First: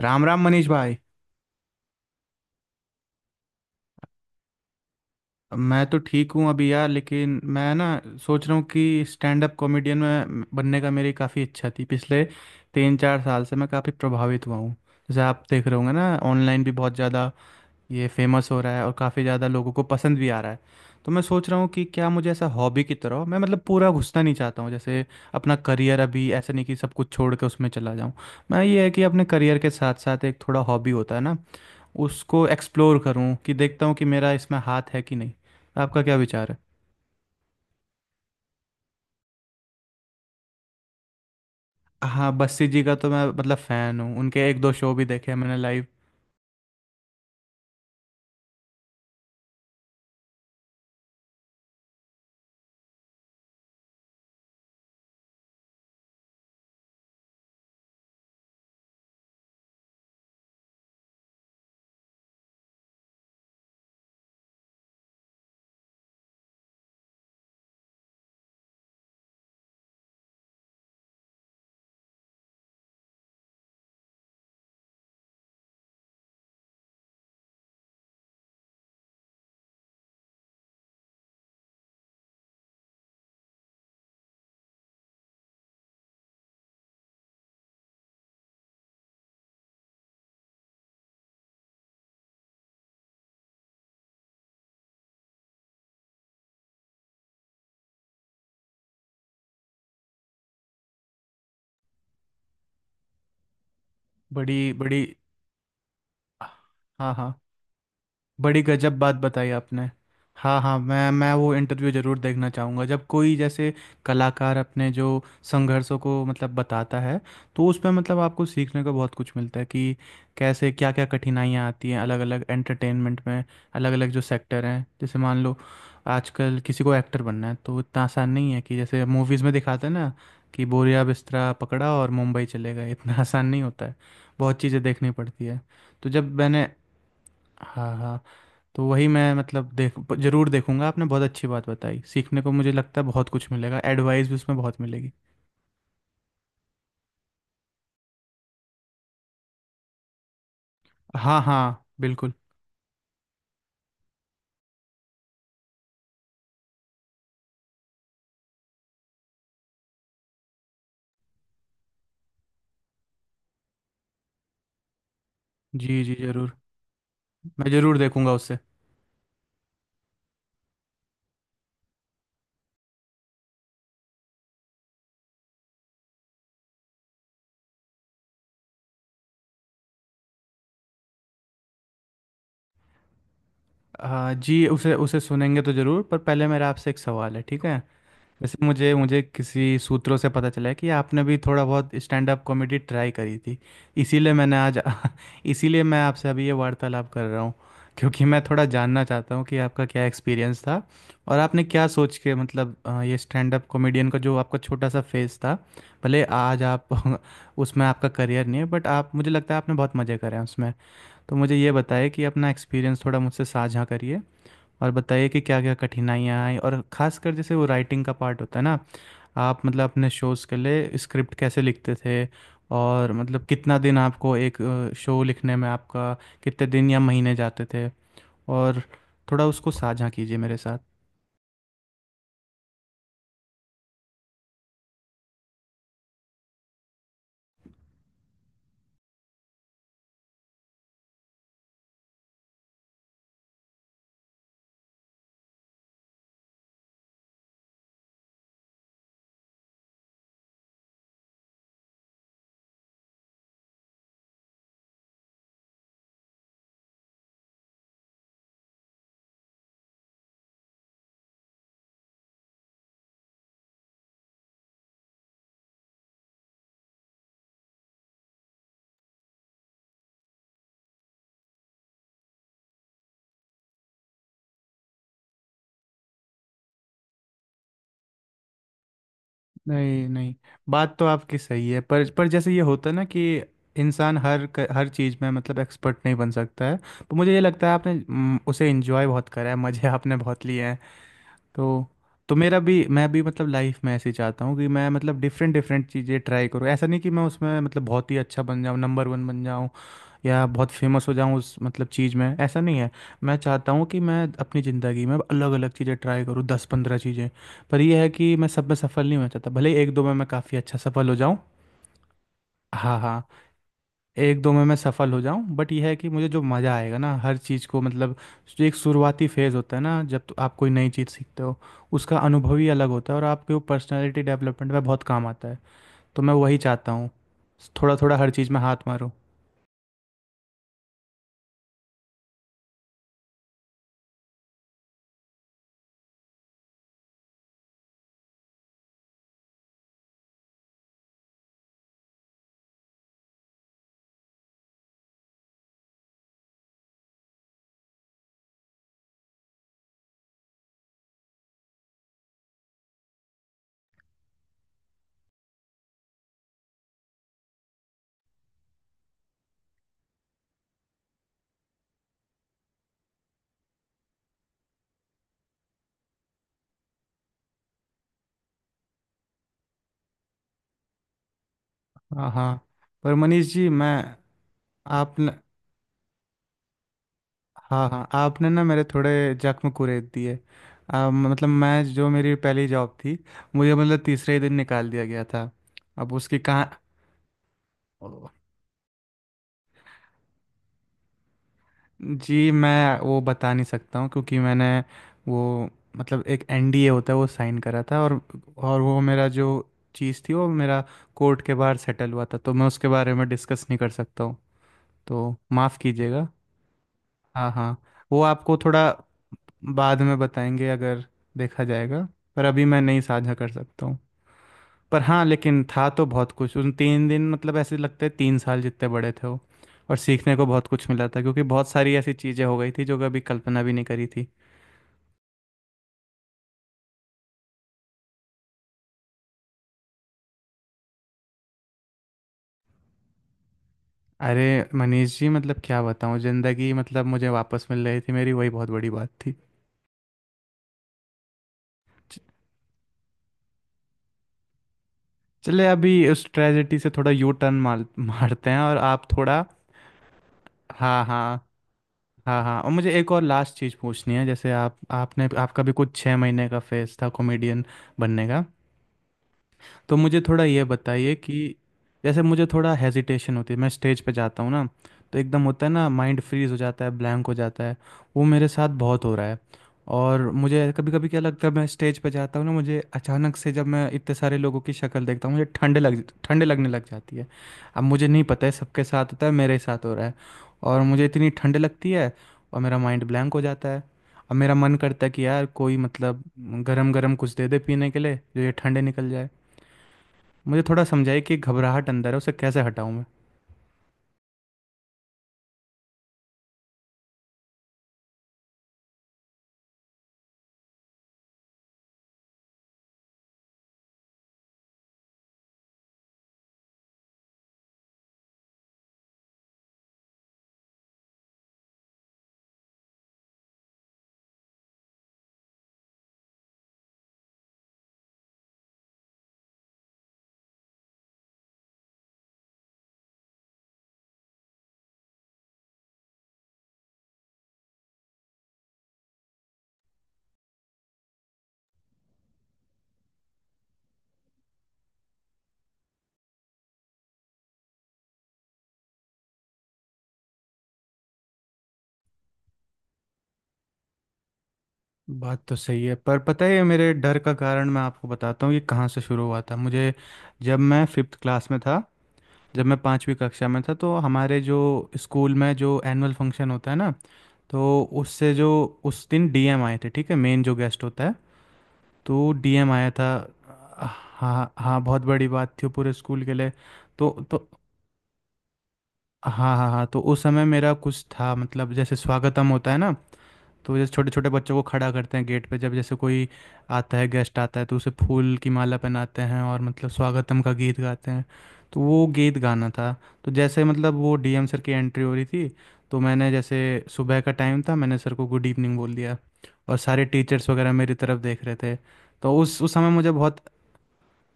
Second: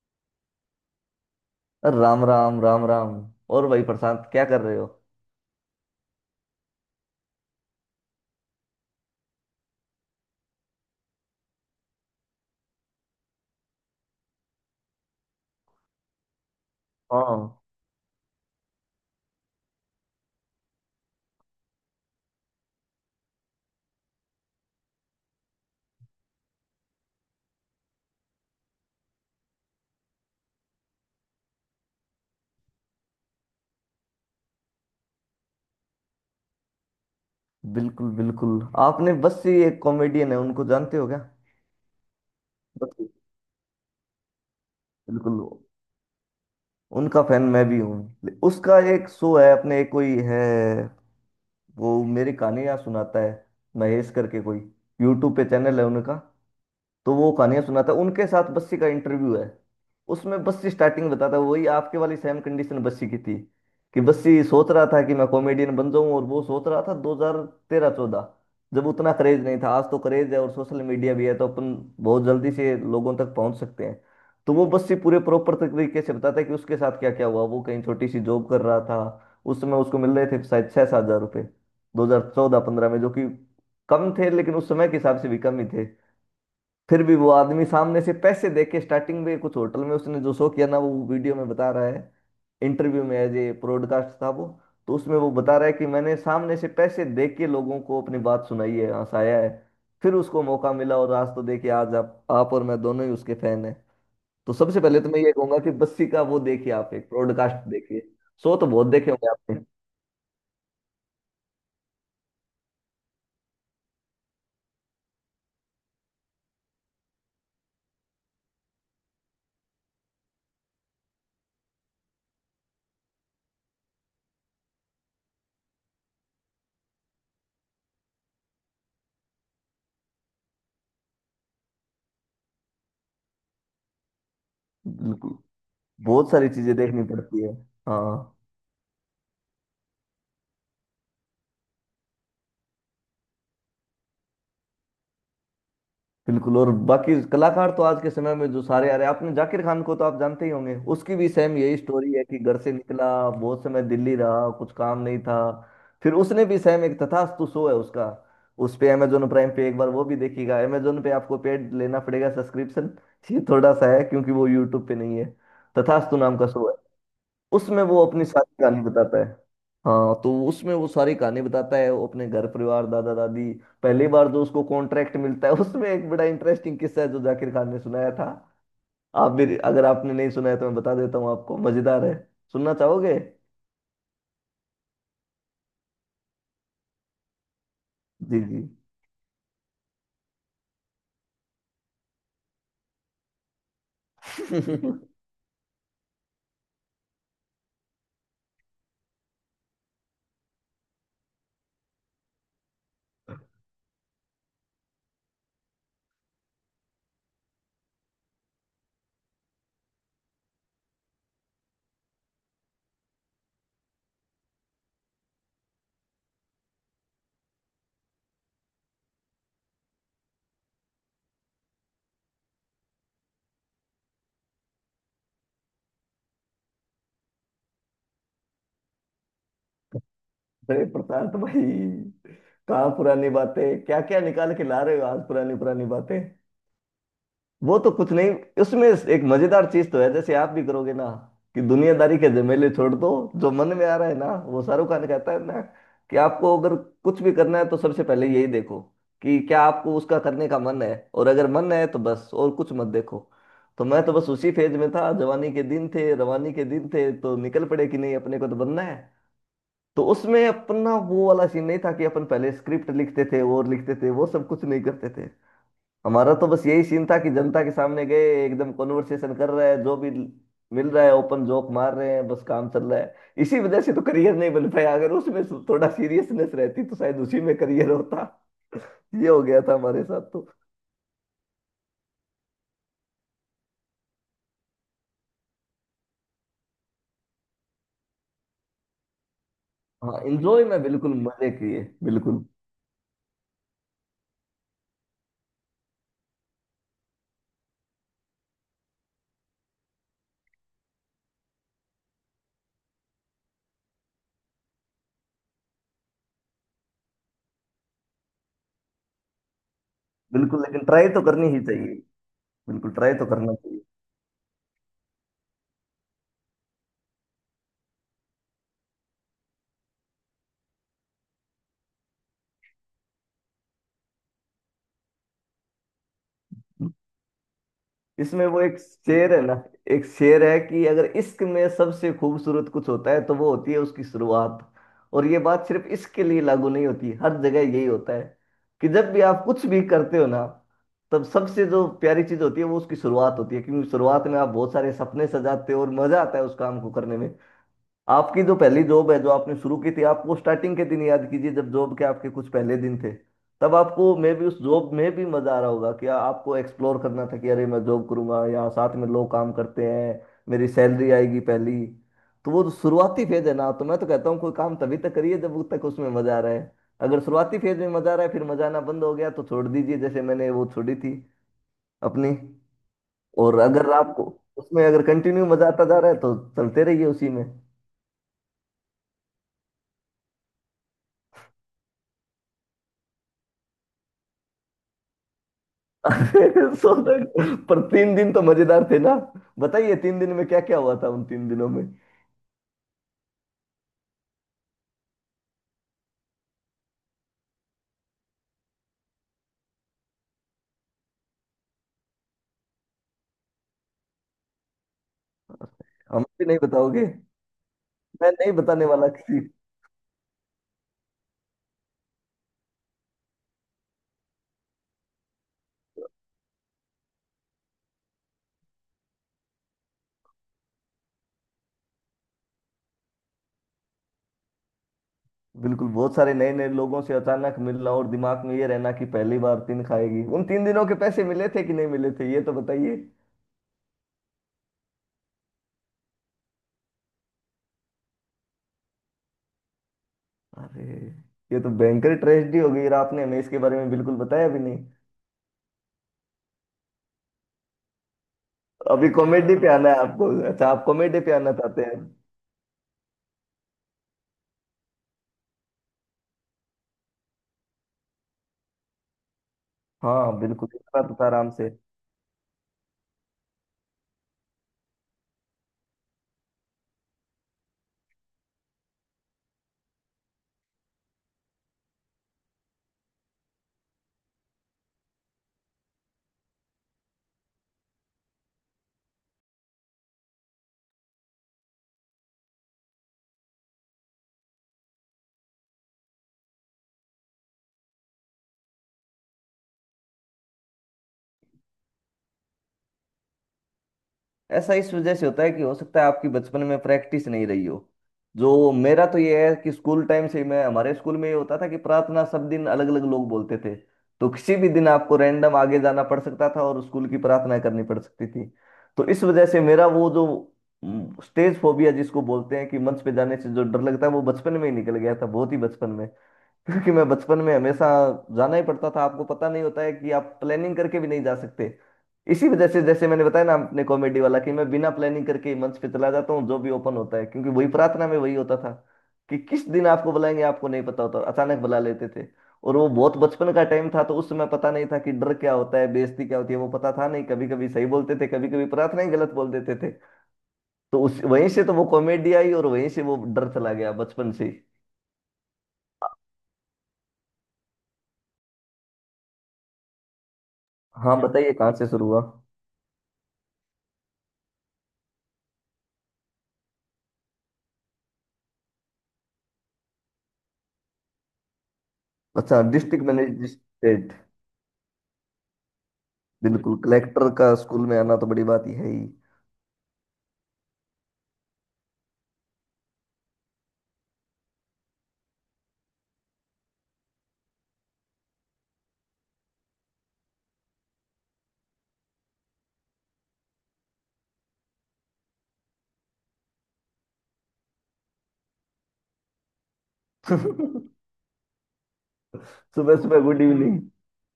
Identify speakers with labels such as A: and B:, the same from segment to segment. A: राम राम मनीष भाई।
B: अरे राम राम राम राम। और भाई प्रशांत, क्या कर रहे हो?
A: मैं तो ठीक हूँ अभी यार, लेकिन मैं ना सोच रहा हूँ कि स्टैंड अप कॉमेडियन में बनने का मेरी काफ़ी इच्छा थी, पिछले 3-4 साल से मैं काफ़ी प्रभावित हुआ हूँ। जैसे आप देख रहे होंगे ना, ऑनलाइन भी बहुत ज़्यादा
B: हाँ,
A: ये फेमस हो रहा है और काफ़ी ज़्यादा लोगों को पसंद भी आ रहा है। तो मैं सोच रहा हूँ कि क्या मुझे ऐसा हॉबी की तरह, मैं मतलब पूरा घुसना नहीं चाहता हूँ, जैसे अपना करियर अभी, ऐसा नहीं कि सब कुछ छोड़ के उसमें चला जाऊँ। मैं ये है कि अपने करियर के साथ साथ एक थोड़ा हॉबी होता है ना, उसको एक्सप्लोर करूं कि देखता हूं कि मेरा इसमें हाथ है कि नहीं। आपका क्या विचार है?
B: बिल्कुल बिल्कुल। आपने बस, ये एक कॉमेडियन है, उनको जानते हो क्या?
A: हाँ, बस्सी जी का
B: बस,
A: तो मैं मतलब फ़ैन हूँ, उनके एक दो शो भी देखे हैं
B: बिल्कुल।
A: मैंने लाइव।
B: उनका फैन मैं भी हूँ। उसका एक शो है, अपने एक कोई है, वो मेरी कहानियां सुनाता है, महेश करके कोई, यूट्यूब पे चैनल है उनका। तो वो कहानियां सुनाता है, उनके साथ बस्सी का इंटरव्यू है। उसमें बस्सी स्टार्टिंग बताता है, वही आपके वाली सेम कंडीशन बस्सी की थी, कि बस्सी सोच रहा था कि मैं कॉमेडियन बन जाऊं। और वो सोच रहा था 2013-14, जब उतना क्रेज नहीं था। आज तो क्रेज है और सोशल मीडिया भी है, तो अपन बहुत जल्दी से लोगों तक पहुंच सकते हैं। तो वो बस्सी पूरे प्रॉपर तरीके से बताता है कि उसके साथ क्या क्या हुआ। वो कहीं छोटी सी जॉब कर रहा था, उस समय उसको मिल रहे थे शायद 6-7 हज़ार रुपये, 2014-15 में, जो कि कम थे, लेकिन उस समय के हिसाब से भी कम ही थे। फिर भी वो आदमी सामने से पैसे दे के स्टार्टिंग में कुछ होटल में उसने जो शो किया ना, वो वीडियो में बता रहा है, इंटरव्यू में, एज ए ब्रॉडकास्ट था वो। तो उसमें वो बता रहा है कि मैंने सामने से पैसे दे के लोगों को अपनी बात सुनाई है, हंसाया है। फिर उसको मौका मिला, और आज तो देखिए, आज आप और मैं दोनों ही उसके फैन हैं। तो
A: बड़ी
B: सबसे पहले
A: बड़ी।
B: तो मैं ये कहूंगा कि बस्सी का वो देखिए, आप एक
A: हाँ हाँ,
B: ब्रॉडकास्ट देखिए, शो
A: बड़ी
B: तो बहुत
A: गजब
B: देखे
A: बात
B: होंगे
A: बताई
B: आपने।
A: आपने। हाँ हाँ, मैं वो इंटरव्यू ज़रूर देखना चाहूँगा, जब कोई जैसे कलाकार अपने जो संघर्षों को मतलब बताता है, तो उसमें मतलब आपको सीखने को बहुत कुछ मिलता है कि कैसे क्या क्या कठिनाइयाँ आती हैं, अलग अलग एंटरटेनमेंट में, अलग अलग जो सेक्टर हैं। जैसे मान लो, आजकल किसी को एक्टर बनना है तो इतना आसान नहीं है, कि जैसे मूवीज़ में दिखाते हैं ना, कि बोरिया बिस्तरा पकड़ा और मुंबई चले गए, इतना आसान नहीं होता है, बहुत चीज़ें देखनी
B: बिल्कुल,
A: पड़ती है। तो
B: बहुत
A: जब
B: सारी
A: मैंने।
B: चीजें देखनी पड़ती है।
A: हाँ हाँ।
B: हाँ,
A: तो वही मैं मतलब देख जरूर देखूंगा, आपने बहुत अच्छी बात बताई, सीखने को मुझे लगता है बहुत कुछ मिलेगा, एडवाइस भी उसमें बहुत मिलेगी।
B: बिल्कुल। और बाकी कलाकार तो आज के समय में जो सारे आ रहे हैं, आपने जाकिर खान को तो आप जानते ही होंगे, उसकी भी
A: हाँ
B: सेम यही
A: हाँ
B: स्टोरी है
A: बिल्कुल।
B: कि घर से निकला, बहुत समय दिल्ली रहा, कुछ काम नहीं था। फिर उसने भी सेम, एक तथास्तु शो है उसका, उस पे अमेजोन प्राइम पे एक बार वो भी देखिएगा। अमेजोन पे आपको पेड लेना पड़ेगा सब्सक्रिप्शन, ये थोड़ा सा है, क्योंकि वो यूट्यूब पे नहीं है।
A: जी जी
B: तथास्तु नाम का
A: जरूर।
B: शो है,
A: मैं
B: उसमें
A: जरूर
B: वो अपनी
A: देखूंगा
B: सारी
A: उसे।
B: कहानी बताता है। हाँ, तो उसमें वो सारी कहानी बताता है, वो अपने घर परिवार, दादा दादी, पहली बार जो उसको कॉन्ट्रैक्ट मिलता है उसमें एक बड़ा इंटरेस्टिंग किस्सा है जो जाकिर खान ने सुनाया था। आप भी, अगर आपने नहीं सुनाया तो मैं बता देता हूँ आपको, मजेदार है। सुनना चाहोगे?
A: हाँ जी, उसे उसे सुनेंगे तो जरूर, पर पहले मेरा आपसे एक सवाल है, ठीक है?
B: जी जी।
A: वैसे मुझे मुझे किसी सूत्रों से पता चला है कि आपने भी थोड़ा बहुत स्टैंड अप कॉमेडी ट्राई करी थी, इसीलिए मैंने आज इसीलिए मैं आपसे अभी ये वार्तालाप कर रहा हूँ। क्योंकि मैं थोड़ा जानना चाहता हूँ कि आपका क्या एक्सपीरियंस था, और आपने क्या सोच के मतलब ये स्टैंड अप कॉमेडियन का जो आपका छोटा सा फेज था, भले आज आप उसमें आपका करियर नहीं है, बट आप, मुझे लगता है, आपने बहुत मज़े करे हैं उसमें। तो मुझे ये बताइए कि अपना एक्सपीरियंस थोड़ा मुझसे साझा करिए, और बताइए कि क्या क्या कठिनाइयाँ आई, और ख़ासकर जैसे वो राइटिंग का पार्ट होता है ना, आप मतलब अपने शोज़ के लिए स्क्रिप्ट कैसे लिखते थे, और मतलब कितना दिन आपको एक शो लिखने में आपका कितने दिन या महीने जाते थे, और थोड़ा उसको साझा कीजिए मेरे साथ।
B: अरे प्रशांत भाई, कहाँ पुरानी बातें क्या क्या निकाल के ला रहे हो आज, पुरानी पुरानी बातें। वो तो कुछ नहीं, उसमें एक मजेदार चीज तो है, जैसे आप भी करोगे ना, कि दुनियादारी के झमेले छोड़ दो, जो मन में आ रहा है ना, वो शाहरुख खान कहता है ना, कि आपको अगर कुछ भी करना है, तो सबसे पहले यही देखो कि क्या आपको उसका करने का मन है, और अगर मन है तो बस, और कुछ मत देखो। तो मैं तो बस उसी फेज में था, जवानी के दिन थे, रवानी के दिन थे, तो निकल पड़े कि नहीं, अपने को तो बनना है। तो उसमें अपना वो वाला सीन नहीं था कि अपन पहले स्क्रिप्ट लिखते थे और लिखते थे, वो सब कुछ नहीं करते थे। हमारा तो बस यही सीन था कि जनता के सामने गए, एकदम कॉन्वर्सेशन कर रहे हैं, जो भी मिल रहा है ओपन जोक मार रहे हैं, बस काम चल रहा है। इसी वजह से तो करियर नहीं बन पाया, अगर उसमें थोड़ा सीरियसनेस रहती तो शायद उसी में करियर होता। ये हो गया था हमारे
A: नहीं
B: साथ
A: नहीं।
B: तो।
A: बात तो आपकी सही है, पर जैसे ये होता है ना कि इंसान हर हर चीज़ में मतलब एक्सपर्ट नहीं बन सकता है, तो मुझे ये लगता है आपने, उसे एंजॉय बहुत करा है, मज़े आपने
B: हाँ,
A: बहुत लिए
B: एंजॉय
A: हैं।
B: में बिल्कुल मजे किए
A: तो तो
B: बिल्कुल।
A: मेरा भी मैं भी मतलब लाइफ में ऐसे ही चाहता हूँ कि मैं मतलब डिफरेंट डिफरेंट चीज़ें ट्राई करूँ, ऐसा नहीं कि मैं उसमें मतलब बहुत ही अच्छा बन जाऊँ, नंबर वन बन जाऊँ या बहुत फेमस हो जाऊँ उस मतलब चीज़ में, ऐसा नहीं है। मैं चाहता हूँ कि मैं अपनी ज़िंदगी में अलग अलग चीज़ें ट्राई करूँ, 10-15 चीज़ें, पर यह है कि मैं सब में सफल नहीं होना चाहता, भले ही एक दो में मैं काफ़ी
B: बिल्कुल,
A: अच्छा
B: लेकिन
A: सफल
B: ट्राई
A: हो
B: तो
A: जाऊँ।
B: करनी ही चाहिए। बिल्कुल,
A: हाँ
B: ट्राई
A: हाँ।
B: तो करना चाहिए।
A: एक दो में मैं सफल हो जाऊं, बट यह है कि मुझे जो मज़ा आएगा ना हर चीज़ को, मतलब जो एक शुरुआती फेज़ होता है ना, जब तो आप कोई नई चीज़ सीखते हो, उसका अनुभव ही अलग होता है, और आपके वो पर्सनैलिटी डेवलपमेंट में बहुत काम आता है, तो मैं वही चाहता हूँ, थोड़ा थोड़ा हर
B: इसमें
A: चीज़ में
B: वो एक
A: हाथ मारूँ।
B: शेर है ना, एक शेर है कि अगर इश्क में सबसे खूबसूरत कुछ होता है तो वो होती है उसकी शुरुआत। और ये बात सिर्फ इश्क के लिए लागू नहीं होती, हर जगह यही होता है कि जब भी आप कुछ भी करते हो ना, तब सबसे जो प्यारी चीज होती है वो उसकी शुरुआत होती है, क्योंकि शुरुआत में आप बहुत सारे सपने सजाते हो और मजा आता है उस काम को करने में। आपकी जो पहली जॉब है, जो आपने शुरू की थी, आपको स्टार्टिंग के दिन याद कीजिए, जब जॉब के आपके कुछ पहले दिन थे, तब आपको मे भी उस जॉब में भी मजा आ रहा होगा कि आपको एक्सप्लोर करना था कि अरे मैं जॉब करूंगा, यहाँ साथ में लोग काम करते हैं, मेरी सैलरी आएगी पहली। तो वो जो शुरुआती फेज है ना, तो मैं तो कहता हूँ कोई काम तभी तक करिए जब तक उसमें मजा आ रहा है। अगर शुरुआती फेज में मजा आ रहा है, फिर मजा आना बंद हो गया, तो छोड़ दीजिए, जैसे मैंने वो छोड़ी थी
A: हाँ
B: अपनी।
A: हाँ। पर मनीष
B: और
A: जी
B: अगर
A: मैं।
B: आपको, उसमें अगर
A: आपने।
B: कंटिन्यू मजा आता जा रहा है, तो चलते रहिए उसी में।
A: हाँ हाँ, आपने ना मेरे थोड़े जख्म कुरेद दिए, मतलब मैं जो मेरी पहली जॉब थी, मुझे मतलब तीसरे ही दिन निकाल दिया गया था, अब उसकी कहाँ।
B: सो तक पर तीन दिन तो मजेदार थे ना, बताइए तीन दिन में क्या क्या हुआ था उन तीन दिनों में।
A: जी, मैं वो बता नहीं सकता हूँ, क्योंकि मैंने वो मतलब एक एनडीए होता है वो साइन करा था, और वो मेरा जो चीज़ थी, वो मेरा कोर्ट के बाहर सेटल हुआ था, तो मैं उसके बारे में डिस्कस नहीं कर सकता हूँ, तो माफ़
B: हम
A: कीजिएगा।
B: भी नहीं बताओगे?
A: हाँ हाँ, वो
B: मैं नहीं
A: आपको
B: बताने
A: थोड़ा
B: वाला किसी।
A: बाद में बताएंगे, अगर देखा जाएगा, पर अभी मैं नहीं साझा कर सकता हूँ। पर हाँ, लेकिन था तो बहुत कुछ, उन 3 दिन मतलब ऐसे लगते हैं 3 साल जितने बड़े थे वो, और सीखने को बहुत कुछ मिला था, क्योंकि बहुत सारी ऐसी चीज़ें हो गई थी जो कभी कल्पना भी नहीं करी थी।
B: बिल्कुल, बहुत सारे नए नए लोगों से अचानक मिलना, और दिमाग में ये रहना कि पहली बार। तीन खाएगी उन तीन दिनों के पैसे मिले थे कि नहीं मिले थे, ये तो बताइए।
A: अरे मनीष जी, मतलब क्या बताऊँ, ज़िंदगी मतलब मुझे वापस मिल रही थी मेरी, वही बहुत बड़ी बात थी।
B: अरे, ये तो भयंकर
A: च-
B: ट्रेजेडी हो गई, और आपने हमें इसके बारे में बिल्कुल बताया भी नहीं।
A: चले अभी उस ट्रेजेडी से थोड़ा यू टर्न मारते हैं, और आप
B: अभी
A: थोड़ा।
B: कॉमेडी पे आना है आपको? अच्छा, आप
A: हाँ
B: कॉमेडी पे
A: हाँ
B: आना चाहते हैं।
A: हाँ हाँ, और मुझे एक और लास्ट चीज़ पूछनी है, जैसे आप आपने आपका भी कुछ 6 महीने का फेज था कॉमेडियन बनने का, तो मुझे
B: हाँ
A: थोड़ा ये
B: बिल्कुल, इतना
A: बताइए
B: तो था आराम
A: कि
B: से।
A: जैसे मुझे थोड़ा हेजिटेशन होती है, मैं स्टेज पे जाता हूँ ना तो एकदम होता है ना, माइंड फ्रीज हो जाता है, ब्लैंक हो जाता है, वो मेरे साथ बहुत हो रहा है। और मुझे कभी कभी क्या लगता है, मैं स्टेज पे जाता हूँ ना, मुझे अचानक से जब मैं इतने सारे लोगों की शक्ल देखता हूँ, मुझे ठंड लगने लग जाती है, अब मुझे नहीं पता है सबके साथ होता है, मेरे साथ हो रहा है, और मुझे इतनी ठंड लगती है, और मेरा माइंड ब्लैंक हो जाता है। अब मेरा मन करता है कि यार कोई मतलब गरम गरम कुछ दे दे पीने के लिए, जो ये ठंडे निकल जाए, मुझे थोड़ा समझाइए कि घबराहट अंदर है उसे कैसे हटाऊं मैं।
B: ऐसा इस वजह से होता है कि हो सकता है आपकी बचपन में प्रैक्टिस नहीं रही हो। जो मेरा तो ये है कि स्कूल टाइम से ही मैं, हमारे स्कूल में ये होता था कि प्रार्थना सब दिन अलग अलग लोग बोलते थे। तो किसी भी दिन आपको रैंडम आगे जाना पड़ सकता था और स्कूल की प्रार्थना करनी पड़ सकती थी। तो इस वजह से मेरा वो जो स्टेज फोबिया जिसको बोलते हैं कि मंच पे जाने से जो डर लगता है, वो बचपन में ही निकल गया था, बहुत ही बचपन में। क्योंकि मैं बचपन में हमेशा जाना ही पड़ता था, आपको पता नहीं होता है कि आप प्लानिंग करके भी नहीं जा सकते। इसी वजह से, जैसे मैंने बताया ना अपने कॉमेडी वाला, कि मैं बिना प्लानिंग करके ही मंच पे चला जाता हूँ, जो भी ओपन होता है, क्योंकि वही प्रार्थना में वही होता था कि किस दिन आपको बुलाएंगे आपको नहीं पता होता, और अचानक बुला लेते थे। और वो बहुत बचपन का टाइम था, तो उस समय पता नहीं था कि डर क्या होता है, बेइज्जती क्या होती है, वो पता था नहीं। कभी कभी सही बोलते थे, कभी कभी प्रार्थना ही गलत बोल देते थे। तो उस, वहीं से तो वो कॉमेडी आई, और वहीं से वो डर चला गया, बचपन से ही।
A: बात तो सही है, पर पता है, ये मेरे डर का कारण मैं आपको बताता हूँ, ये कहाँ से शुरू हुआ था मुझे। जब मैं फिफ्थ
B: हाँ,
A: क्लास
B: बताइए
A: में
B: कहाँ
A: था,
B: से शुरू हुआ।
A: जब मैं पाँचवीं कक्षा में था, तो हमारे जो स्कूल में जो एनुअल फंक्शन होता है ना, तो उससे जो उस दिन डीएम आए थे, ठीक है, मेन जो गेस्ट होता है, तो
B: अच्छा,
A: डीएम आया
B: डिस्ट्रिक्ट
A: था।
B: मैजिस्ट्रेट।
A: हाँ हाँ, बहुत बड़ी बात थी वो पूरे स्कूल के लिए।
B: बिल्कुल,
A: तो
B: कलेक्टर
A: तो
B: का स्कूल में आना तो बड़ी बात ही है ही।
A: हाँ हाँ हाँ, तो उस समय मेरा कुछ था, मतलब जैसे स्वागतम होता है ना, तो जैसे छोटे छोटे बच्चों को खड़ा करते हैं गेट पे, जब जैसे कोई आता है, गेस्ट आता है तो उसे फूल की माला पहनाते हैं और मतलब स्वागतम का गीत गाते हैं, तो वो गीत गाना था। तो जैसे मतलब वो डीएम सर की एंट्री हो रही थी, तो मैंने जैसे, सुबह का टाइम था, मैंने सर को गुड इवनिंग बोल दिया, और सारे टीचर्स वगैरह मेरी तरफ देख रहे थे। तो उस समय
B: सुबह
A: मुझे
B: सुबह
A: बहुत,
B: गुड इवनिंग!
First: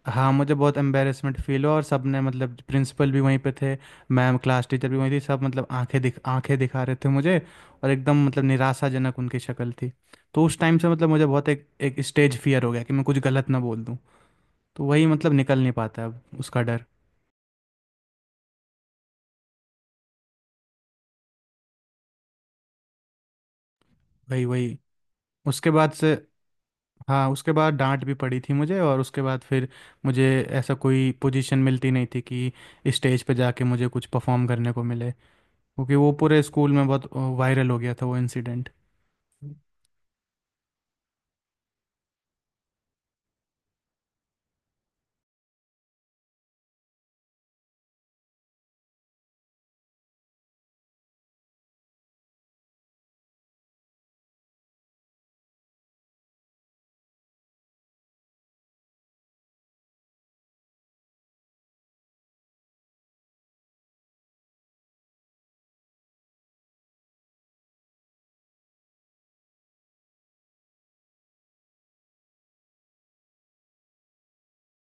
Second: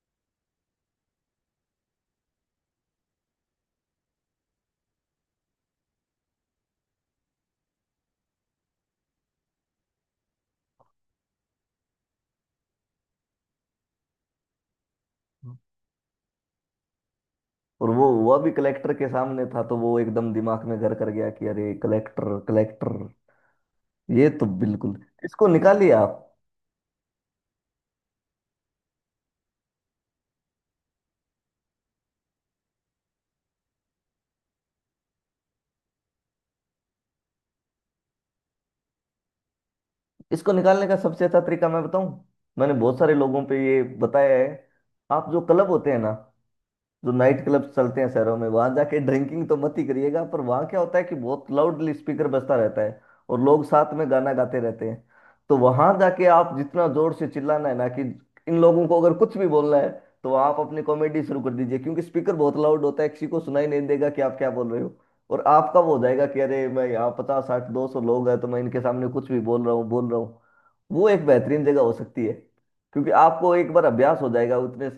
A: हाँ, मुझे बहुत एम्बेरसमेंट फील हुआ, और सबने मतलब प्रिंसिपल भी वहीं पे थे, मैम क्लास टीचर भी वहीं थी, सब मतलब आंखें दिखा रहे थे मुझे, और एकदम मतलब निराशाजनक उनकी शक्ल थी। तो उस टाइम से मतलब मुझे बहुत एक एक स्टेज फियर हो गया कि मैं कुछ गलत ना बोल दूँ, तो वही मतलब निकल नहीं पाता अब उसका डर।
B: और वो, वह भी कलेक्टर के सामने था, तो वो एकदम दिमाग में घर कर गया, कि अरे कलेक्टर, कलेक्टर ये
A: वही
B: तो
A: वही,
B: बिल्कुल, इसको
A: उसके बाद
B: निकालिए
A: से।
B: आप।
A: हाँ, उसके बाद डांट भी पड़ी थी मुझे, और उसके बाद फिर मुझे ऐसा कोई पोजीशन मिलती नहीं थी कि स्टेज पे जाके मुझे कुछ परफॉर्म करने को मिले, क्योंकि वो पूरे स्कूल में बहुत वायरल हो गया था वो इंसिडेंट।
B: इसको निकालने का सबसे अच्छा तरीका मैं बताऊं। मैंने बहुत सारे लोगों पे ये बताया है। आप जो क्लब होते हैं ना, जो नाइट क्लब्स चलते हैं शहरों में, वहां जाके ड्रिंकिंग तो मत ही करिएगा, पर वहां क्या होता है कि बहुत लाउडली स्पीकर बजता रहता है, और लोग साथ में गाना गाते रहते हैं। तो वहां जाके आप जितना जोर से चिल्लाना है ना, कि इन लोगों को अगर कुछ भी बोलना है, तो आप अपनी कॉमेडी शुरू कर दीजिए, क्योंकि स्पीकर बहुत लाउड होता है, किसी को सुनाई नहीं देगा कि आप क्या बोल रहे हो। और आपका वो हो जाएगा कि अरे मैं यहाँ, 50-60, 200 लोग हैं, तो मैं इनके सामने कुछ भी बोल रहा हूँ। वो एक बेहतरीन जगह हो सकती है, क्योंकि आपको एक बार अभ्यास हो जाएगा उतने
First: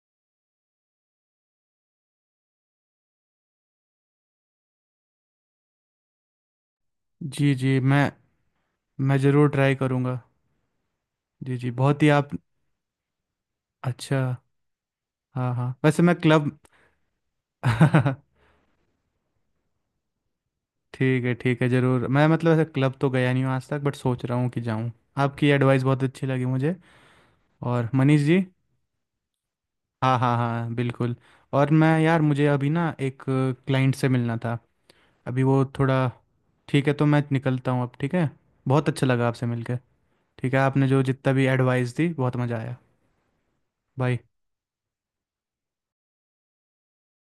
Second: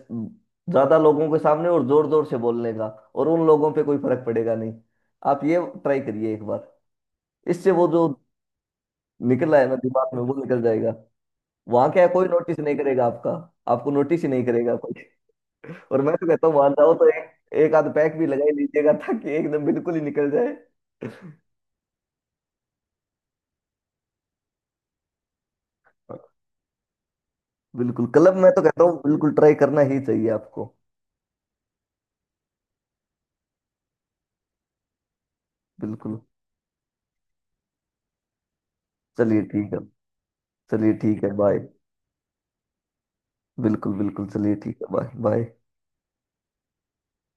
B: ज्यादा लोगों के सामने और जोर जोर से बोलने का। और उन लोगों पे कोई फर्क पड़ेगा नहीं। आप ये ट्राई करिए एक बार।
A: जी
B: इससे
A: जी,
B: वो
A: मैं
B: जो
A: मैं ज़रूर
B: निकला है
A: ट्राई
B: ना दिमाग
A: करूँगा।
B: में, वो निकल जाएगा।
A: जी जी,
B: वहां
A: बहुत
B: क्या
A: ही
B: है, कोई
A: आप।
B: नोटिस नहीं करेगा आपका, आपको
A: अच्छा।
B: नोटिस ही नहीं करेगा कोई।
A: हाँ हाँ,
B: और
A: वैसे मैं
B: मैं तो कहता
A: क्लब
B: हूँ वहां जाओ तो एक एक आध पैक भी लगा ही लीजिएगा, ताकि एकदम बिल्कुल ही निकल जाए।
A: ठीक है ज़रूर, मैं मतलब ऐसे क्लब तो गया नहीं हूँ आज तक, बट सोच रहा हूँ कि जाऊँ, आपकी एडवाइस बहुत अच्छी लगी मुझे। और
B: बिल्कुल,
A: मनीष
B: क्लब
A: जी,
B: में तो कहता हूँ बिल्कुल ट्राई करना ही
A: हाँ
B: चाहिए
A: हाँ
B: आपको।
A: हाँ बिल्कुल, और मैं यार, मुझे अभी ना एक क्लाइंट से मिलना था, अभी वो थोड़ा,
B: बिल्कुल,
A: ठीक है तो मैं निकलता हूँ अब, ठीक है, बहुत अच्छा लगा
B: चलिए
A: आपसे
B: ठीक
A: मिलकर,
B: है।
A: ठीक है आपने
B: चलिए
A: जो
B: ठीक है,
A: जितना भी
B: बाय।
A: एडवाइस दी बहुत मज़ा आया,
B: बिल्कुल
A: बाय।
B: बिल्कुल, चलिए ठीक है, बाय बाय।